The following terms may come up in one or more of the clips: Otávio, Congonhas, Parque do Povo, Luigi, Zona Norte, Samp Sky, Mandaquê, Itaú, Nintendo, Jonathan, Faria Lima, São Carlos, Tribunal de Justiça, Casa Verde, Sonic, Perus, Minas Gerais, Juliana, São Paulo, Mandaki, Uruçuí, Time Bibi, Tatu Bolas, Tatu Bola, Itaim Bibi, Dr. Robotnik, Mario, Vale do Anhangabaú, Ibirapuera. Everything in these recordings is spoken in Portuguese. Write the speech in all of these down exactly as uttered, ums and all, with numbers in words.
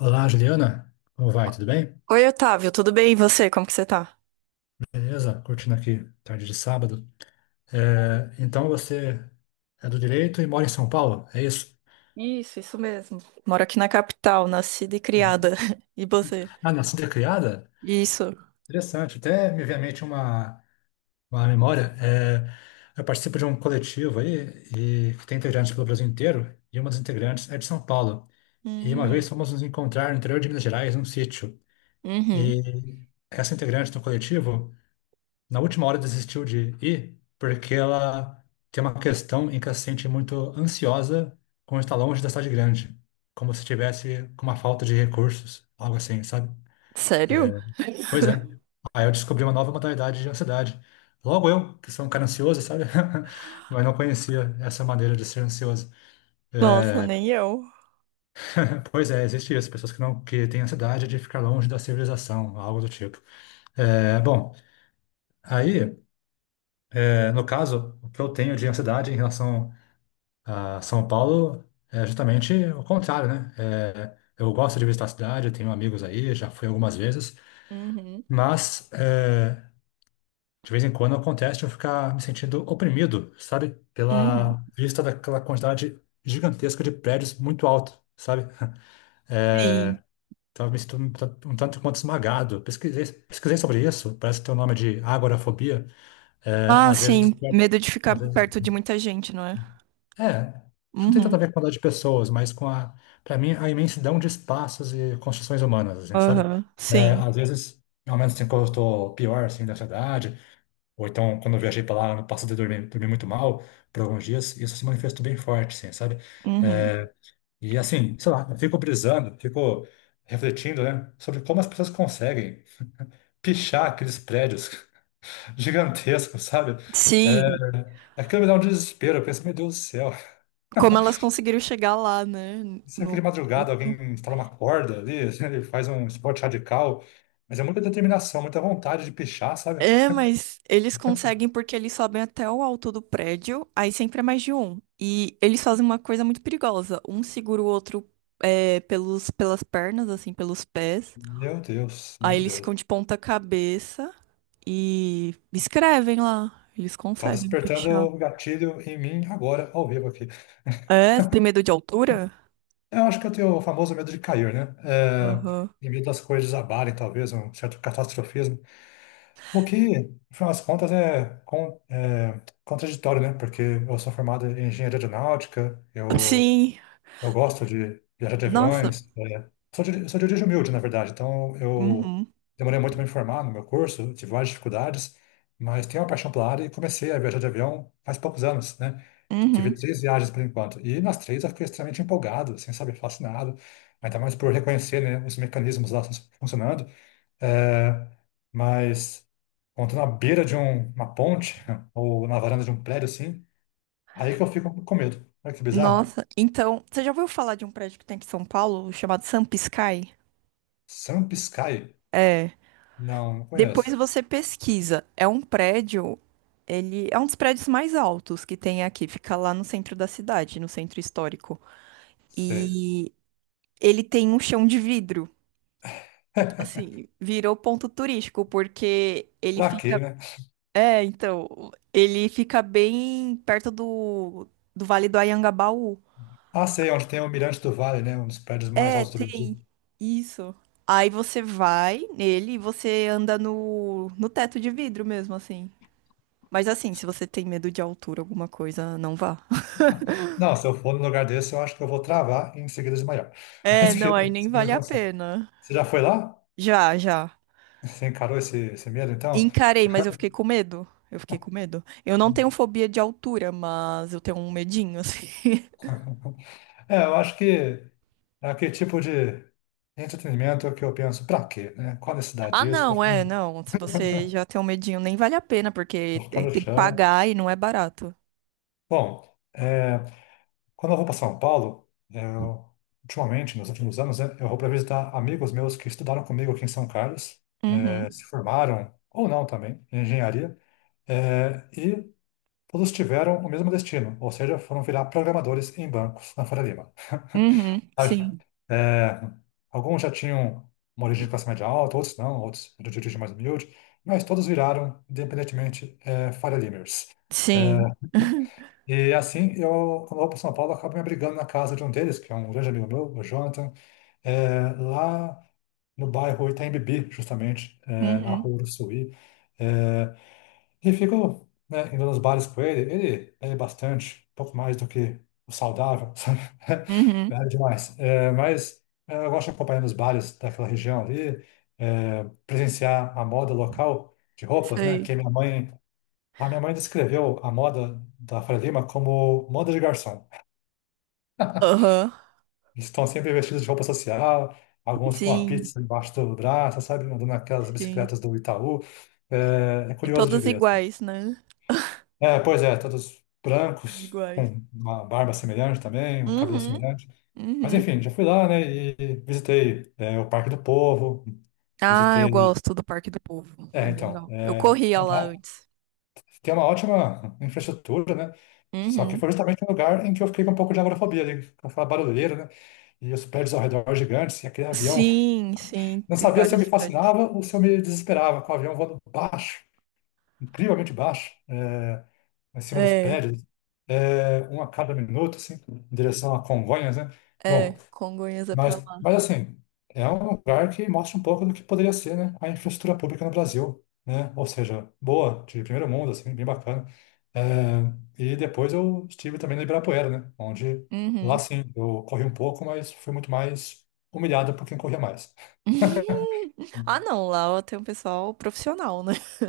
Olá, Juliana. Como vai? Tudo bem? Oi, Otávio, tudo bem? E você? Como que você tá? Beleza? Curtindo aqui, tarde de sábado. É, então você é do direito e mora em São Paulo, é isso? Isso, isso mesmo. Moro aqui na capital, nascida e criada. E você? Ah, nascida e criada? Isso. Interessante. Até me vem à mente uma, uma memória. É, eu participo de um coletivo aí e que tem integrantes pelo Brasil inteiro, e uma das integrantes é de São Paulo. E uma vez Hum, fomos nos encontrar no interior de Minas Gerais, num sítio. uhum. E essa integrante do coletivo na última hora desistiu de ir porque ela tem uma questão em que ela se sente muito ansiosa quando está longe da cidade grande, como se tivesse com uma falta de recursos, algo assim, sabe? É, Sério? pois é. Aí eu descobri uma nova modalidade de ansiedade. Logo eu, que sou um cara ansioso, sabe? Mas não conhecia essa maneira de ser ansioso. Nossa, nem eu. Pois é, existe isso. Pessoas que não que têm ansiedade de ficar longe da civilização, algo do tipo. É, bom, aí, é, no caso, o que eu tenho de ansiedade em relação a São Paulo é justamente o contrário, né? É, eu gosto de visitar a cidade, eu tenho amigos aí, já fui algumas vezes, Uhum, mas é, de vez em quando acontece de eu ficar me sentindo oprimido, sabe? uhum. Pela vista daquela quantidade gigantesca de prédios muito alto, sabe? É, Sim. então eu me sinto um tanto um tanto quanto esmagado. Pesquisei, pesquisei sobre isso, parece que tem o nome de agorafobia. É, Ah, às vezes, sim. desperta- Medo de ficar às vezes, perto de muita gente, não é? é, isso não tem tanto a Uhum. ver com a quantidade de pessoas, mas com a, para mim, a imensidão de espaços e construções humanas, assim, sabe? Aham. É, Sim. às vezes, ao menos assim, quando eu estou pior, assim, da ansiedade, ou então quando eu viajei para lá no passado e dormi, dormi muito mal por alguns dias, isso se manifestou bem forte, assim, sabe? Uhum. É, e assim, sei lá, eu fico brisando, fico refletindo, né, sobre como as pessoas conseguem pichar aqueles prédios gigantescos, sabe? É, Sim. aquilo me dá um desespero, eu penso, meu Deus do céu. Como elas conseguiram chegar lá, né? Sempre No... de madrugada alguém instala uma corda ali, ele faz um esporte radical, mas é muita determinação, muita vontade de pichar, sabe? É, mas eles conseguem porque eles sobem até o alto do prédio, aí sempre é mais de um. E eles fazem uma coisa muito perigosa. Um segura o outro é, pelos, pelas pernas, assim, pelos pés. Meu Deus, Aí meu eles Deus. ficam de ponta cabeça e escrevem lá. Eles Tá conseguem despertando pichar. o gatilho em mim agora, ao vivo aqui. É, você tem medo de altura? Eu acho que eu tenho o famoso medo de cair, né? É, Aham. e medo das coisas desabarem, talvez, um certo catastrofismo. O que, no final das contas, é, con- é contraditório, né? Porque eu sou formado em engenharia aeronáutica, eu Sim. Eu gosto de viajar de Nossa. aviões. É. Sou de, sou de origem humilde, na verdade. Então, eu Uhum. demorei muito para me formar no meu curso, tive várias dificuldades, mas tenho uma paixão pela área e comecei a viajar de avião faz poucos anos, né? Tive Uhum. três viagens por enquanto. E nas três eu fiquei extremamente empolgado, assim, sabe, fascinado. Ainda mais por reconhecer, né, os mecanismos lá fun- funcionando. É, mas, quando na beira de um- uma ponte ou na varanda de um prédio, assim, aí que eu fico com medo. Olha que bizarro. Nossa. Então, você já ouviu falar de um prédio que tem aqui em São Paulo chamado Samp Sky? Sun Sky. É. Não, não Depois conheço. você pesquisa. É um prédio, ele é um dos prédios mais altos que tem aqui, fica lá no centro da cidade, no centro histórico. Sei. E ele tem um chão de vidro. Então, assim, virou ponto turístico, porque ele Pra quê, fica. né? É, então, ele fica bem perto do, do Vale do Anhangabaú. Ah, sei, onde tem o Mirante do Vale, né? Um dos prédios mais É, altos do Brasil. tem isso. Aí você vai nele e você anda no, no teto de vidro mesmo, assim. Mas assim, se você tem medo de altura, alguma coisa, não vá. Não, se eu for num lugar desse, eu acho que eu vou travar e em seguida desmaiar. É, Mas que- não, aí nem isso não vale a acontece. pena. Você já foi lá? Já, já. Você encarou esse, esse medo, então? Encarei, mas eu fiquei com medo. Eu fiquei com medo. Eu não tenho fobia de altura, mas eu tenho um medinho, assim. É, eu acho que é aquele tipo de entretenimento que eu penso, pra quê, né? Qual a necessidade Ah, disso? Vou não, ficar é, no não. Se você já tem um medinho, nem vale a pena, porque é- Vou ficar tem no que chão. pagar e não é barato. Bom, é, quando eu vou para São Paulo, eu, ultimamente, nos últimos anos, né, eu vou para visitar amigos meus que estudaram comigo aqui em São Carlos, eh, se Uhum. formaram, ou não também, em engenharia, eh, e todos tiveram o mesmo destino, ou seja, foram virar programadores em bancos na Faria Lima. Uhum. Sabe? Sim. É, alguns já tinham uma origem de classe média alta, outros não, outros de origem mais humilde, mas todos viraram, independentemente, é, Faria Limers. Sim. É, e assim, eu, quando eu vou para São Paulo, eu acabo me abrigando na casa de um deles, que é um grande amigo meu, o Jonathan, é, lá no bairro Itaim Bibi, justamente, é, na Uhum. rua Uruçuí. É, e fico, né, indo nos bares com ele. Ele bebe bastante, um pouco mais do que o saudável, sabe? Uhum. Bebe demais. É, mas é, eu gosto de acompanhar nos bares daquela região ali, é, presenciar a moda local de roupas, né? Que Sei. minha mãe a minha mãe descreveu a moda da Faria Lima como moda de garçom. Aham. Eles estão sempre vestidos de roupa social, alguns com a Sim. pizza embaixo do braço, sabe? Andando naquelas Sim. bicicletas do Itaú. É, é E curioso de todas ver, assim. iguais, né? É, pois é, todos Todas brancos, iguais. com uma barba semelhante também, um cabelo Uhum. semelhante. Mas Uhum. enfim, já fui lá, né, e visitei, é, o Parque do Povo, Ah, eu visitei... gosto do Parque do Povo. É É, bem então, legal. Eu é, corria lá fantástico. antes. Tem uma ótima infraestrutura, né? Só que Uhum. foi justamente um lugar em que eu fiquei com um pouco de agorafobia ali, com aquela barulheira, né? E os prédios ao redor gigantes, e aquele avião. Sim, sim, Não tem sabia se eu me vários prédios. fascinava ou se eu me desesperava com o avião voando baixo, incrivelmente baixo, é, em cima dos É, prédios, é, um a cada minuto, assim, em direção a Congonhas, né? Bom. é, Congonhas é Mas, pra lá. mas assim, é um lugar que mostra um pouco do que poderia ser, né, a infraestrutura pública no Brasil, né? Ou seja, boa, de primeiro mundo, assim, bem bacana. É, e depois eu estive também no Ibirapuera, né? Onde lá Uhum. sim, eu corri um pouco, mas fui muito mais humilhado por quem corria mais. Ah, não, lá eu um pessoal profissional, né?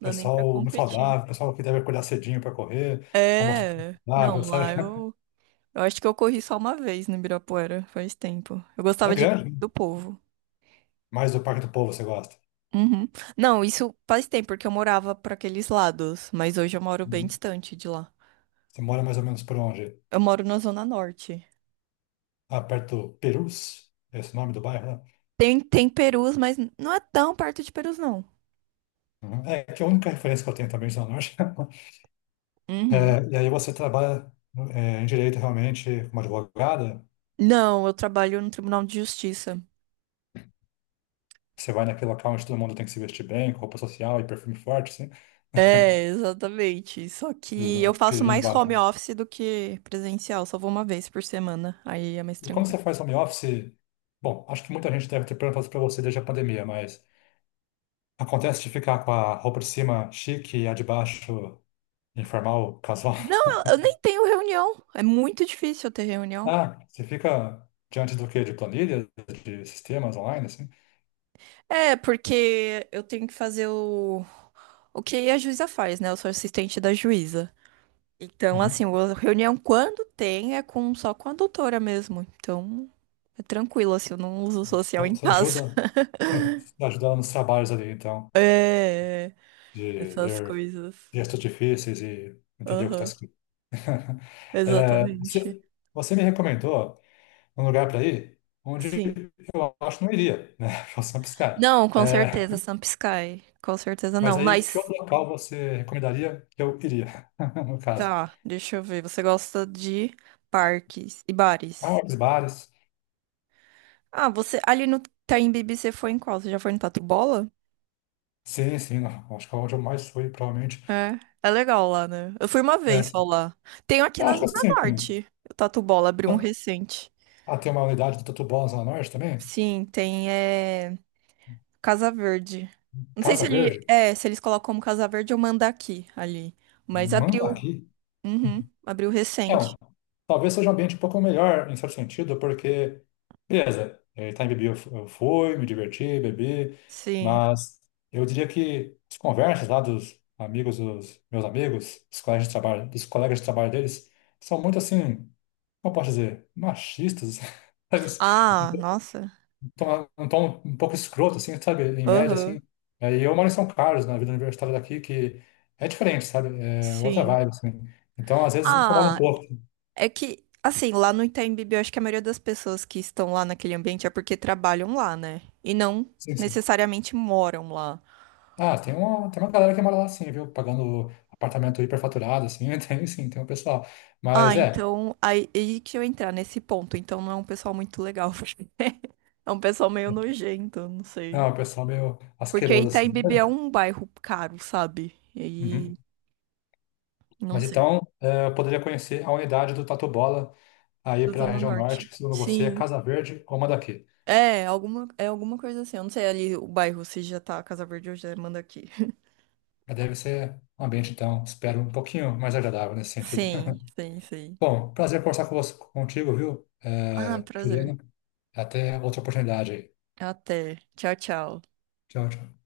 Não dá nem pra Pessoal muito competir. saudável, pessoal que deve acordar cedinho para correr, para mostrar que É, é não, saudável, lá sabe? eu, eu acho que eu corri só uma vez no Ibirapuera, faz tempo. Eu É gostava de grande, né? do povo. Mas do Parque do Povo você gosta. Uhum. Não, isso faz tempo, porque eu morava pra aqueles lados, mas hoje eu moro bem Uhum. distante de lá. Você mora mais ou menos por onde? Eu moro na Zona Norte. Ah, perto do Perus, esse é nome do bairro, né? Tem, tem Perus, mas não é tão perto de Perus, não. Uhum. É que a única referência que eu tenho também de Zona Norte. Uhum. É, e aí você trabalha é, em direito realmente como advogada, Não, eu trabalho no Tribunal de Justiça. você vai naquele local onde todo mundo tem que se vestir bem, com roupa social e perfume forte, assim, É, exatamente. Só e que usar eu faço aquele vinho mais home embaixo. office do que presencial. Só vou uma vez por semana. Aí é mais E como você tranquilo. faz home office, bom, acho que muita gente deve ter perguntado para você desde a pandemia, mas acontece de ficar com a roupa de cima chique e a de baixo informal, casual? Não, eu, eu nem tenho reunião. É muito difícil eu ter reunião. Ah, você fica diante do quê? De planilhas, de sistemas online, assim? É, porque eu tenho que fazer o, o que a juíza faz, né? Eu sou assistente da juíza. Então, assim, Uhum. a reunião quando tem é com só com a doutora mesmo. Então, é tranquilo, assim, eu não uso social Então, em você casa. ajuda. Ajudar nos trabalhos ali, então, É, de essas ler coisas. textos difíceis e entender o que está Aham, escrito. É, exatamente. você, você me recomendou um lugar para ir onde Sim. eu acho que não iria, né? Eu sou um piscar. Não, com É, certeza, Sampisky. Com certeza mas não. aí, que Mas, outro local você recomendaria que eu iria, no caso? tá, deixa eu ver. Você gosta de parques e Ah, bares? os bares. Ah, você ali no Time Bibi você foi em qual? Você já foi no Tatu Bola? Sim, sim, não, acho que é onde eu mais fui, provavelmente. É, é legal lá, né? Eu fui uma É, vez só lá. Tenho aqui eu na acho que Zona assim, Norte. O Tatu Bola abriu um recente. ah, tem uma unidade do Tatu Bolas lá no norte também, Sim, tem é, Casa Verde. Não sei se Casa ele Verde, é, se eles colocam como Casa Verde ou Mandaki ali, mas manda abriu. aqui. Uhum, abriu Então, recente. talvez seja um ambiente um pouco melhor, em certo sentido, porque, beleza, eh, tá em bebi eu fu- eu fui, me diverti, bebi, Sim. mas eu diria que as conversas lá dos amigos dos meus amigos, dos colegas de trabalho, dos colegas de trabalho deles, são muito assim, como eu posso dizer, machistas, sabe? Ah, Um nossa. tom um tom um pouco escroto, assim, sabe? Em média, Aham. assim. Eh, E eu moro em São Carlos, na vida universitária daqui, que é diferente, sabe? É outra Sim. vibe, assim. Então, às vezes me incomoda um Ah, pouco. é que assim, lá no Itaim Bibi, eu acho que a maioria das pessoas que estão lá naquele ambiente é porque trabalham lá, né? E não Sim, sim. necessariamente moram lá. Ah, tem uma, tem uma galera que mora lá sim, viu? Pagando apartamento hiperfaturado, assim, tem sim, tem um pessoal. Ah, Mas é, então aí, aí que eu entrar nesse ponto. Então não é um pessoal muito legal, porque é um pessoal meio nojento, não sei. não, o pessoal meio Porque asqueroso, assim. Itaimbibi é Mas- um bairro caro, sabe? E aí, uhum. não Mas sei. então, eh, eu poderia conhecer a unidade do Tatu Bola aí Da para a Zona região norte, Norte. que segundo você é Sim. Casa Verde ou Mandaquê. É, alguma, é alguma coisa assim. Eu não sei ali o bairro, se já tá Casa Verde ou já manda aqui. Mas deve ser um ambiente, então, espero um pouquinho mais agradável nesse sentido. Sim, sim, sim. Bom, prazer conversar com você, contigo, viu, Ah, eh, prazer. Juliana? Até outra oportunidade aí. Até. Tchau, tchau. Tchau, tchau.